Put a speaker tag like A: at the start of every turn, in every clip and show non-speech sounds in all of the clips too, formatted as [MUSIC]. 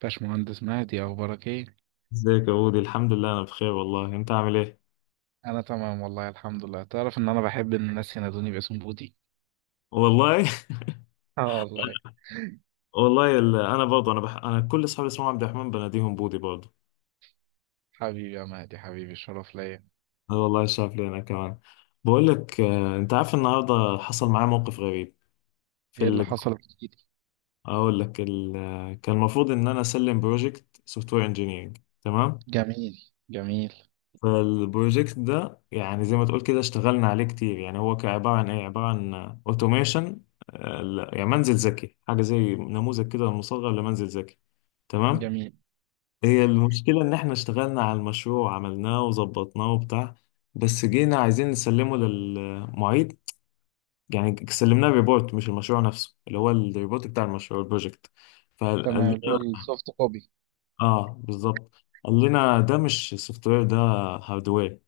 A: باشمهندس مهدي، إيه اخبارك ايه؟
B: ازيك يا بودي، الحمد لله انا بخير والله. انت عامل ايه؟
A: انا تمام والله الحمد لله. تعرف ان انا بحب ان الناس ينادوني باسم بودي.
B: والله.
A: اه والله.
B: [LAUGHS] والله انا برضه انا كل اصحابي اسمهم عبد الرحمن بناديهم بودي برضه.
A: حبيبي يا مهدي، حبيبي الشرف ليا.
B: انا والله شاف لي انا كمان. بقول لك انت عارف النهارده حصل معايا موقف غريب في
A: ايه اللي حصل جديد؟
B: اقول لك ال... آه، كان المفروض ان انا اسلم بروجكت سوفت وير انجينيرنج. تمام.
A: جميل، جميل،
B: فالبروجكت ده يعني زي ما تقول كده اشتغلنا عليه كتير. يعني هو كان عباره عن ايه؟ عباره عن اوتوميشن، يعني منزل ذكي، حاجه زي نموذج كده مصغر لمنزل ذكي. تمام.
A: جميل.
B: هي المشكلة إن إحنا اشتغلنا على المشروع وعملناه وظبطناه وبتاع، بس جينا عايزين نسلمه للمعيد. يعني سلمناه ريبورت مش المشروع نفسه، اللي هو الريبورت بتاع المشروع البروجكت. فقال
A: تمام، اللي هو
B: لنا،
A: السوفت كوبي.
B: آه بالظبط، قال لنا ده مش سوفت وير، ده هاردوير.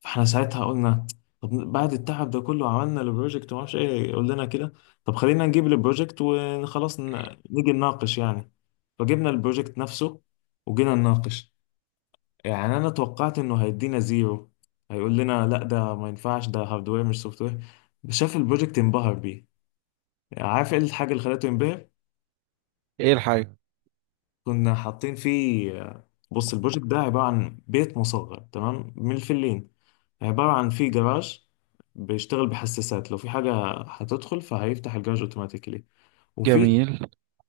B: فإحنا ساعتها قلنا طب بعد التعب ده كله عملنا البروجكت ومعرفش إيه يقول لنا كده؟ طب خلينا نجيب البروجكت وخلاص نيجي نناقش يعني. فجبنا البروجكت نفسه وجينا نناقش. يعني انا توقعت انه هيدينا زيرو، هيقول لنا لا ده ما ينفعش، ده هاردوير مش سوفت وير. شاف البروجكت انبهر بيه. يعني عارف ايه الحاجه اللي خلته ينبهر؟
A: ايه الحاجة؟
B: كنا حاطين فيه، بص البروجكت ده عباره عن بيت مصغر، تمام، من الفلين. عباره عن فيه جراج بيشتغل بحساسات، لو في حاجه هتدخل فهيفتح الجراج اوتوماتيكلي. وفي،
A: جميل،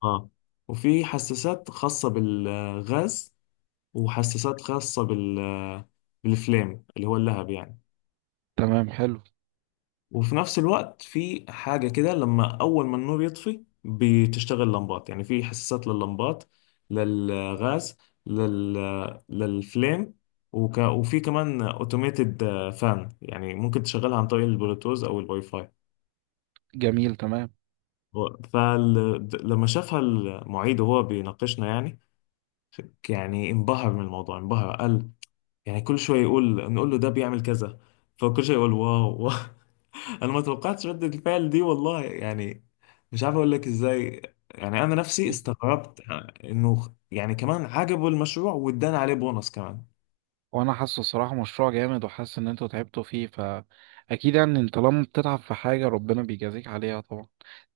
B: اه، وفي حساسات خاصه بالغاز، وحساسات خاصه بالفليم اللي هو اللهب يعني.
A: تمام، حلو.
B: وفي نفس الوقت في حاجة كده، لما أول ما النور يطفي بتشتغل لمبات، يعني في حساسات لللمبات، للغاز، لل... للفليم. وفي كمان اوتوميتد فان، يعني ممكن تشغلها عن طريق البلوتوث أو الواي فاي.
A: جميل، تمام.
B: فلما شافها المعيد وهو بيناقشنا يعني، يعني انبهر من الموضوع، انبهر. قال، يعني كل شوية يقول، نقول له ده بيعمل كذا، فكل شوية يقول واو واو. انا ما توقعتش ردة الفعل دي والله، يعني مش عارف اقول لك ازاي. يعني انا نفسي
A: بص،
B: استغربت انه يعني كمان عجبه المشروع وادانا عليه بونص كمان.
A: وانا حاسه صراحة مشروع جامد وحاسس ان انتوا تعبتوا فيه، فاكيد يعني انت لما بتتعب في حاجة ربنا بيجازيك عليها طبعا.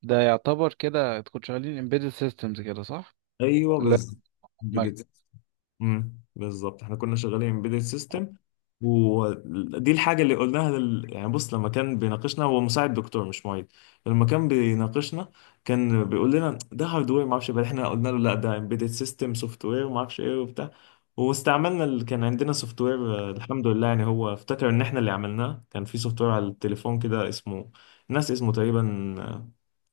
A: ده يعتبر كده تكون شغالين embedded systems كده، صح؟
B: ايوه بس،
A: لا.
B: بالظبط احنا كنا شغالين امبيدد سيستم. ودي الحاجه اللي قلناها يعني بص، لما كان بيناقشنا، هو مساعد دكتور مش معيد، لما كان بيناقشنا كان بيقول لنا ده هاردوير ما اعرفش إيه. بعد احنا قلنا له لا ده امبيدد سيستم سوفت وير وما اعرفش ايه وبتاع. واستعملنا اللي كان عندنا سوفت وير، الحمد لله. يعني هو افتكر ان احنا اللي عملناه كان في سوفت وير على التليفون كده، اسمه ناس اسمه تقريبا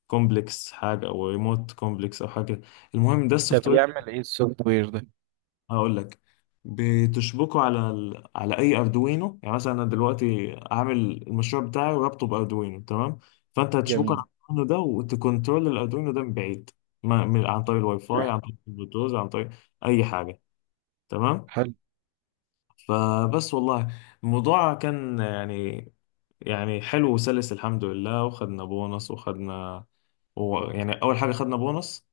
B: كومبلكس حاجه، او ريموت كومبلكس او حاجه كده. المهم ده
A: ده
B: السوفت وير.
A: بيعمل ايه السوفت وير ده؟
B: هقول لك، بتشبكه على على اي اردوينو. يعني مثلا انا دلوقتي عامل المشروع بتاعي وربطه باردوينو، تمام، فانت هتشبكه
A: جميل.
B: على الاردوينو ده وتكنترول الاردوينو ده من بعيد، ما... من... عن طريق الواي فاي، عن طريق البلوتوث، عن طريق اي حاجه. تمام.
A: حلو،
B: فبس والله الموضوع كان يعني، يعني حلو وسلس الحمد لله. وخدنا بونص وخدنا، يعني اول حاجه خدنا بونص،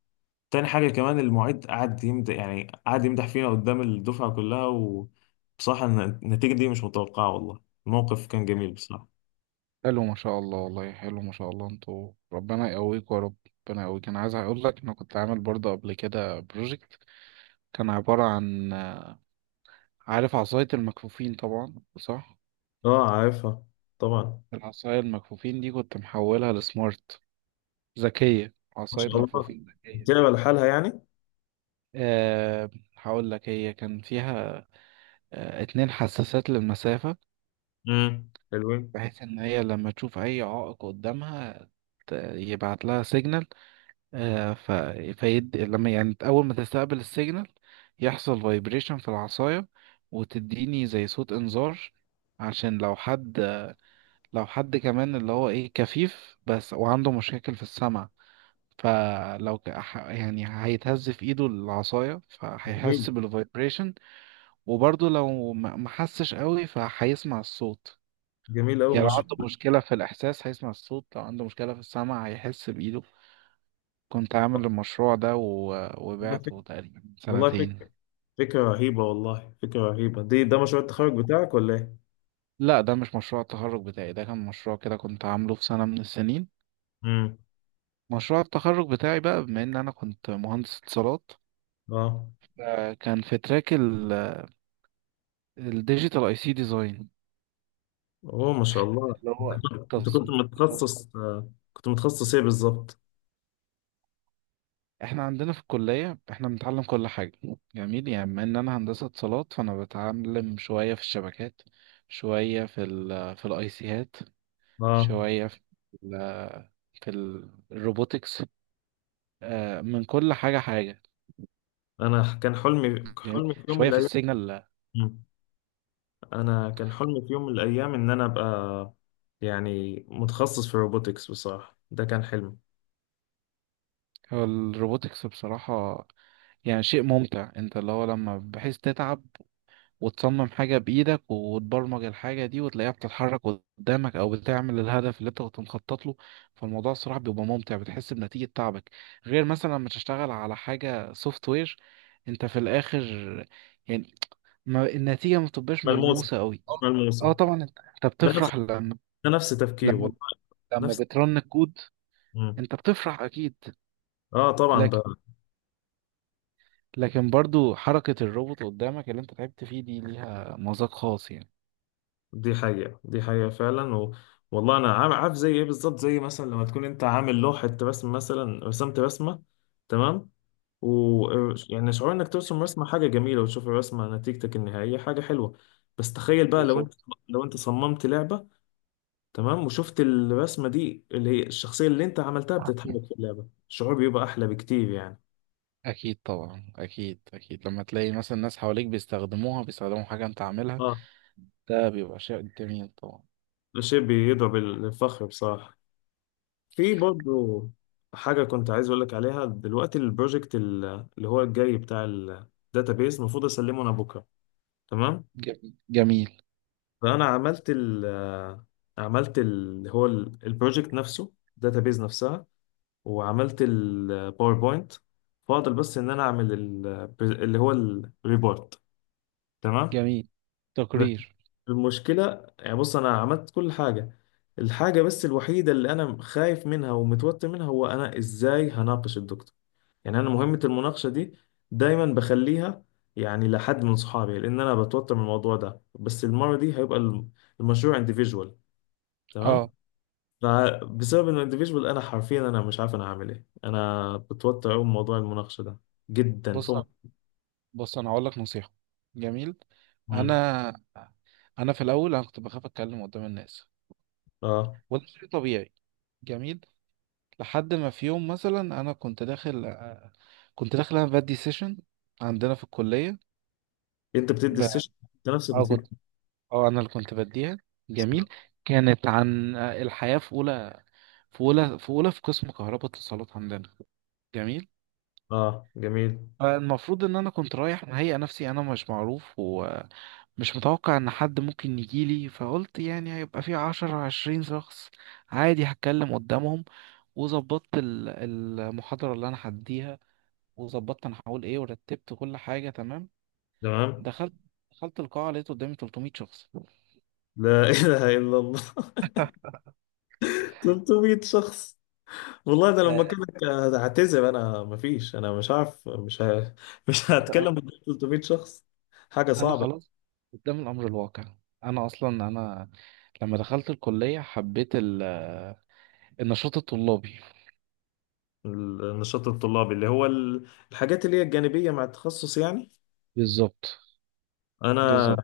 B: تاني حاجة كمان المعيد قعد يمدح، يعني قعد يمدح فينا قدام الدفعة كلها. وبصراحة النتيجة دي مش متوقعة والله. الموقف كان جميل بصراحة.
A: حلو ما شاء الله، والله حلو ما شاء الله، انتوا ربنا يقويكم يا رب. ربنا يقويك، انا عايز اقول لك انا كنت عامل برضه قبل كده بروجكت. كان عبارة عن. عارف عصاية المكفوفين طبعا، صح؟
B: اه عارفها طبعا.
A: العصاية المكفوفين دي كنت محولها لسمارت، ذكية،
B: ما
A: عصاية
B: شاء الله،
A: مكفوفين ذكية.
B: بتلعب لحالها يعني.
A: أه. هقول لك هي كان فيها أه، اتنين حساسات للمسافة،
B: امم، حلوين.
A: بحيث ان هي لما تشوف اي عائق قدامها يبعت لها سيجنال. آه، ف... لما يعني أول ما تستقبل السيجنال يحصل فايبريشن في العصاية، وتديني زي صوت إنذار، عشان لو حد، كمان اللي هو إيه كفيف بس وعنده مشاكل في السمع، فلو يعني هيتهز في إيده العصاية
B: جميل،
A: فهيحس بالفايبريشن، وبرضه لو ما حسش قوي فهيسمع الصوت.
B: جميل أوي
A: يعني
B: ما
A: لو
B: شاء
A: عنده
B: الله.
A: مشكلة في الإحساس هيسمع الصوت، لو عنده مشكلة في السمع هيحس بإيده. كنت عامل المشروع ده و...
B: والله فكرة،
A: وبعته تقريبا من
B: والله
A: سنتين.
B: فكرة، فكرة رهيبة والله، فكرة رهيبة دي. ده مشروع التخرج بتاعك ولا ايه؟
A: لا، ده مش مشروع التخرج بتاعي، ده كان مشروع كده كنت عامله في سنة من السنين.
B: امم.
A: مشروع التخرج بتاعي بقى، بما ان انا كنت مهندس اتصالات،
B: اه.
A: كان في تراك الديجيتال اي سي ديزاين،
B: اوه ما شاء الله،
A: اللي
B: انت
A: هو
B: كنت، أنت كنت
A: تصميم.
B: متخصص كنت متخصص ايه بالظبط؟
A: احنا عندنا في الكلية احنا بنتعلم كل حاجة. جميل، يعني بما ان انا هندسة اتصالات فانا بتعلم شوية في الشبكات، شوية في الاي سيات،
B: اه.
A: شوية ال في الروبوتكس، من كل حاجة حاجة.
B: انا كان حلمي،
A: جميل،
B: حلمي [LAUGHS] في يوم من
A: شوية في
B: الايام.
A: السيجنال.
B: مم. انا كان حلمي في يوم من الايام ان انا ابقى يعني متخصص في الروبوتكس بصراحه، ده كان حلمي.
A: هو الروبوتكس بصراحة يعني شيء ممتع، انت اللي هو لما بحيث تتعب وتصمم حاجة بإيدك وتبرمج الحاجة دي وتلاقيها بتتحرك قدامك أو بتعمل الهدف اللي انت كنت مخطط له، فالموضوع الصراحة بيبقى ممتع، بتحس بنتيجة تعبك. غير مثلا لما تشتغل على حاجة سوفت وير، انت في الآخر يعني ما النتيجة ما بتبقاش
B: ملموسه،
A: ملموسة قوي.
B: مش
A: اه.
B: ملموسه.
A: اه طبعا، انت
B: ده نفس
A: بتفرح
B: ده نفس تفكير
A: لما
B: والله.
A: لما
B: نفس.
A: بترن الكود،
B: مم.
A: انت بتفرح اكيد.
B: اه طبعا
A: لكن
B: بقى.
A: لكن برضو حركة الروبوت قدامك اللي انت تعبت فيه دي ليها مذاق خاص يعني.
B: دي حقيقه، دي حقيقه فعلا. والله انا عارف زي ايه بالظبط، زي مثلا لما تكون انت عامل لوحه رسم، مثلا رسمت رسمه، تمام، و، يعني شعور انك ترسم رسمة حاجة جميلة وتشوف الرسمة نتيجتك النهائية حاجة حلوة. بس تخيل بقى لو انت،
A: بالظبط،
B: لو انت صممت لعبة، تمام، وشفت الرسمة دي اللي هي الشخصية اللي انت عملتها بتتحرك في اللعبة، الشعور بيبقى احلى بكتير يعني.
A: اكيد طبعا، اكيد اكيد لما تلاقي مثلا ناس حواليك بيستخدموها، بيستخدموا حاجة انت عاملها،
B: اه.
A: ده بيبقى شيء جميل طبعا.
B: ده شيء بيضرب الفخر بصراحة. في برضو حاجة كنت عايز اقول لك عليها دلوقتي، البروجكت اللي هو الجاي بتاع الداتابيز، المفروض اسلمه انا بكرة. تمام.
A: جميل، جميل،
B: فانا عملت ال آه، عملت ال، هو البروجكت نفسه الداتابيز نفسها، وعملت الباوربوينت. فاضل بس ان انا اعمل اللي هو الريبورت. تمام.
A: جميل. تقرير.
B: المشكله، يعني بص انا عملت كل حاجه، الحاجه بس الوحيده اللي انا خايف منها ومتوتر منها هو انا ازاي هناقش الدكتور. يعني انا مهمه المناقشه دي دايما بخليها يعني لحد من صحابي، لان انا بتوتر من الموضوع ده. بس المره دي هيبقى المشروع individual، تمام،
A: اه.
B: فبسبب انه individual انا حرفيا انا مش عارف انا هعمل ايه، انا بتوتر قوي من موضوع المناقشه ده جدا
A: بص،
B: فوق.
A: بص، انا هقول لك نصيحه. جميل.
B: مم.
A: انا انا في الاول انا كنت بخاف اتكلم قدام الناس،
B: اه.
A: وده شيء طبيعي. جميل. لحد ما في يوم مثلا انا كنت داخل، انا بدي سيشن عندنا في الكليه،
B: انت بتدي
A: ب...
B: السيشن انت نفسك
A: اه
B: بتدي؟
A: كنت، اه انا اللي كنت بديها. جميل. كانت عن الحياه في اولى، في اولى في قسم كهرباء اتصالات عندنا. جميل.
B: اه جميل،
A: فالمفروض ان انا كنت رايح مهيئ نفسي، انا مش معروف، مش متوقع ان حد ممكن يجيلي، فقلت يعني هيبقى في عشرة عشرين شخص عادي، هتكلم قدامهم. وظبطت المحاضرة اللي انا هديها، وظبطت انا هقول ايه، ورتبت كل حاجة تمام.
B: تمام.
A: دخلت دخلت القاعة لقيت قدامي 300 شخص.
B: لا [LAUGHS] اله الا الله، 300 شخص؟ والله ده لما
A: آه،
B: كنت، هعتذر انا، مفيش انا مش عارف، مش ه... [LAUGHS] مش
A: انت
B: هتكلم قدام 300 شخص، حاجه
A: انا
B: صعبه.
A: خلاص قدام الامر الواقع. انا اصلا انا لما دخلت الكلية حبيت النشاط الطلابي.
B: النشاط الطلابي اللي هو الحاجات اللي هي الجانبيه مع التخصص يعني.
A: بالظبط،
B: انا
A: بالظبط،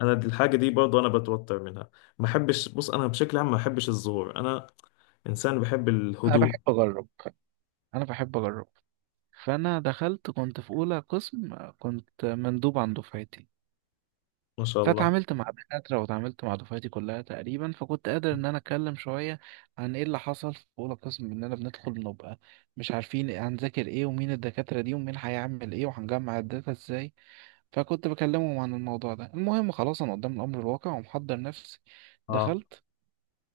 B: انا دي الحاجه دي برضه انا بتوتر منها. ما بحبش، بص انا بشكل عام ما بحبش الظهور، انا انسان بحب
A: انا
B: الهدوء.
A: بحب اجرب، انا بحب اجرب. فانا دخلت، كنت في اولى قسم، كنت مندوب عن دفعتي،
B: ما شاء الله.
A: فاتعاملت مع دكاترة واتعاملت مع دفعتي كلها تقريبا، فكنت قادر ان انا اتكلم شوية عن ايه اللي حصل في اولى قسم، اننا بندخل بنبقى مش عارفين هنذاكر ايه، ومين الدكاترة دي، ومين هيعمل ايه، وهنجمع الداتا ازاي. فكنت بكلمهم عن الموضوع ده. المهم خلاص انا قدام الامر الواقع ومحضر نفسي،
B: اه.
A: دخلت،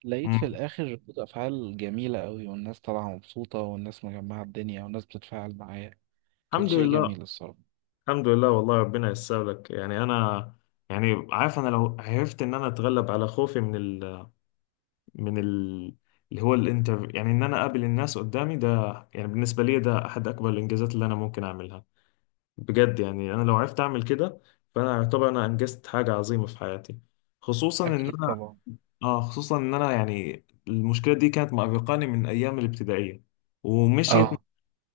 A: لقيت في
B: مم.
A: الاخر ردود افعال جميلة قوي، والناس طالعة مبسوطة، والناس مجمعة الدنيا، والناس بتتفاعل معايا. كان
B: الحمد
A: شيء
B: لله،
A: جميل الصراحة.
B: الحمد لله والله، ربنا ييسر لك. يعني انا يعني عارف، انا لو عرفت ان انا اتغلب على خوفي من من ال اللي هو الانترفيو، يعني ان انا اقابل الناس قدامي ده، يعني بالنسبه لي ده احد اكبر الانجازات اللي انا ممكن اعملها بجد. يعني انا لو عرفت اعمل كده فانا اعتبر انا انجزت حاجه عظيمه في حياتي، خصوصا ان
A: أكيد
B: انا،
A: طبعا.
B: اه، خصوصا ان انا يعني المشكله دي كانت مأرقاني من ايام الابتدائيه، ومشيت،
A: اه.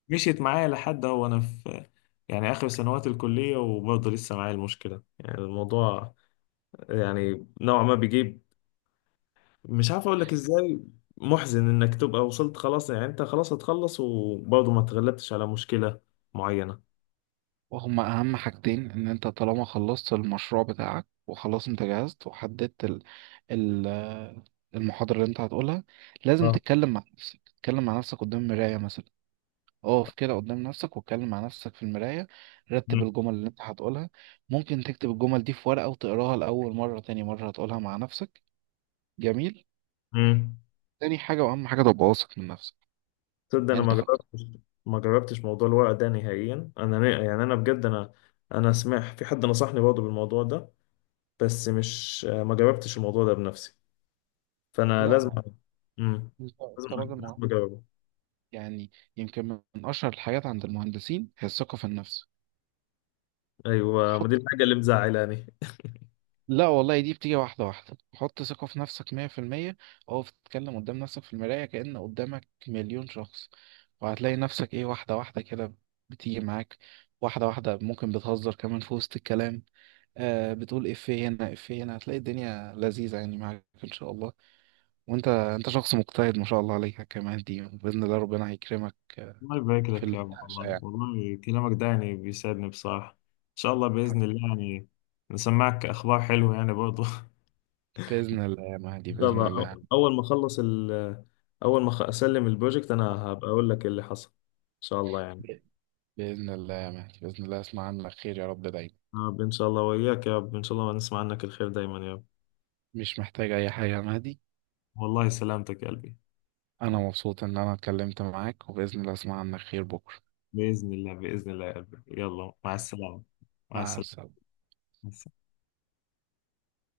B: مشيت معايا لحد هو انا في يعني اخر سنوات الكليه وبرضه لسه معايا المشكله. يعني الموضوع يعني نوعا ما بيجيب، مش عارف اقول لك ازاي، محزن انك تبقى وصلت خلاص، يعني انت خلاص هتخلص وبرضه ما تغلبتش على مشكله معينه.
A: وهما أهم حاجتين، إن أنت طالما خلصت المشروع بتاعك وخلاص، أنت جهزت وحددت ال المحاضرة اللي أنت هتقولها، لازم
B: اه.
A: تتكلم مع نفسك، تتكلم مع نفسك قدام المراية مثلا، اقف كده قدام نفسك واتكلم مع نفسك في المراية، رتب الجمل اللي أنت هتقولها. ممكن تكتب الجمل دي في ورقة وتقراها، لأول مرة تاني مرة هتقولها مع نفسك. جميل.
B: امم.
A: تاني حاجة وأهم حاجة، تبقى واثق من نفسك.
B: تصدق انا
A: يعني
B: ما
A: أنت
B: جربتش، ما جربتش موضوع الورق ده نهائيا. انا يعني انا بجد انا، انا سمعت في حد نصحني برضه بالموضوع ده، بس مش، ما جربتش الموضوع ده بنفسي. فانا لازم،
A: لا
B: امم،
A: انت
B: لازم،
A: افتراض
B: لازم اجربه.
A: يعني، يمكن، من أشهر الحاجات عند المهندسين هي الثقة في النفس.
B: ايوه، ما
A: حط،
B: دي الحاجه اللي مزعلاني.
A: لا والله، دي بتيجي واحدة واحدة، حط ثقة في نفسك مية في المية، أو تتكلم قدام نفسك في المراية كأن قدامك مليون شخص، وهتلاقي نفسك إيه واحدة واحدة كده بتيجي معاك، واحدة واحدة ممكن بتهزر كمان في وسط الكلام، بتقول إفيه هنا إفيه هنا، هتلاقي الدنيا لذيذة يعني معاك إن شاء الله. وأنت، أنت شخص مجتهد ما شاء الله عليك، كمان دي بإذن الله ربنا هيكرمك
B: الله يبارك
A: في
B: لك يا أبو،
A: المناقشة
B: والله
A: يعني.
B: والله كلامك ده يعني بيسعدني بصراحة. إن شاء الله، بإذن الله يعني نسمعك أخبار حلوة يعني برضه. [LAUGHS]
A: بإذن الله يا مهدي،
B: ان شاء
A: بإذن
B: الله،
A: الله.
B: اول ما اخلص ال، اول ما أخ- اسلم البروجكت انا هبقى اقول لك اللي حصل، ان شاء الله يعني.
A: بإذن الله يا مهدي، بإذن الله أسمع عنك خير يا رب دايما.
B: يا رب ان شاء الله، وياك يا رب، ان شاء الله نسمع عنك الخير دايما يا رب.
A: مش محتاج أي حاجة يا مهدي.
B: والله سلامتك يا قلبي.
A: أنا مبسوط إن أنا اتكلمت معاك، وبإذن الله أسمع عنك خير بكرة.
B: بإذن الله، بإذن الله يا قلبي، يلا مع السلامة. مع
A: مع
B: السلامة.
A: السلامة.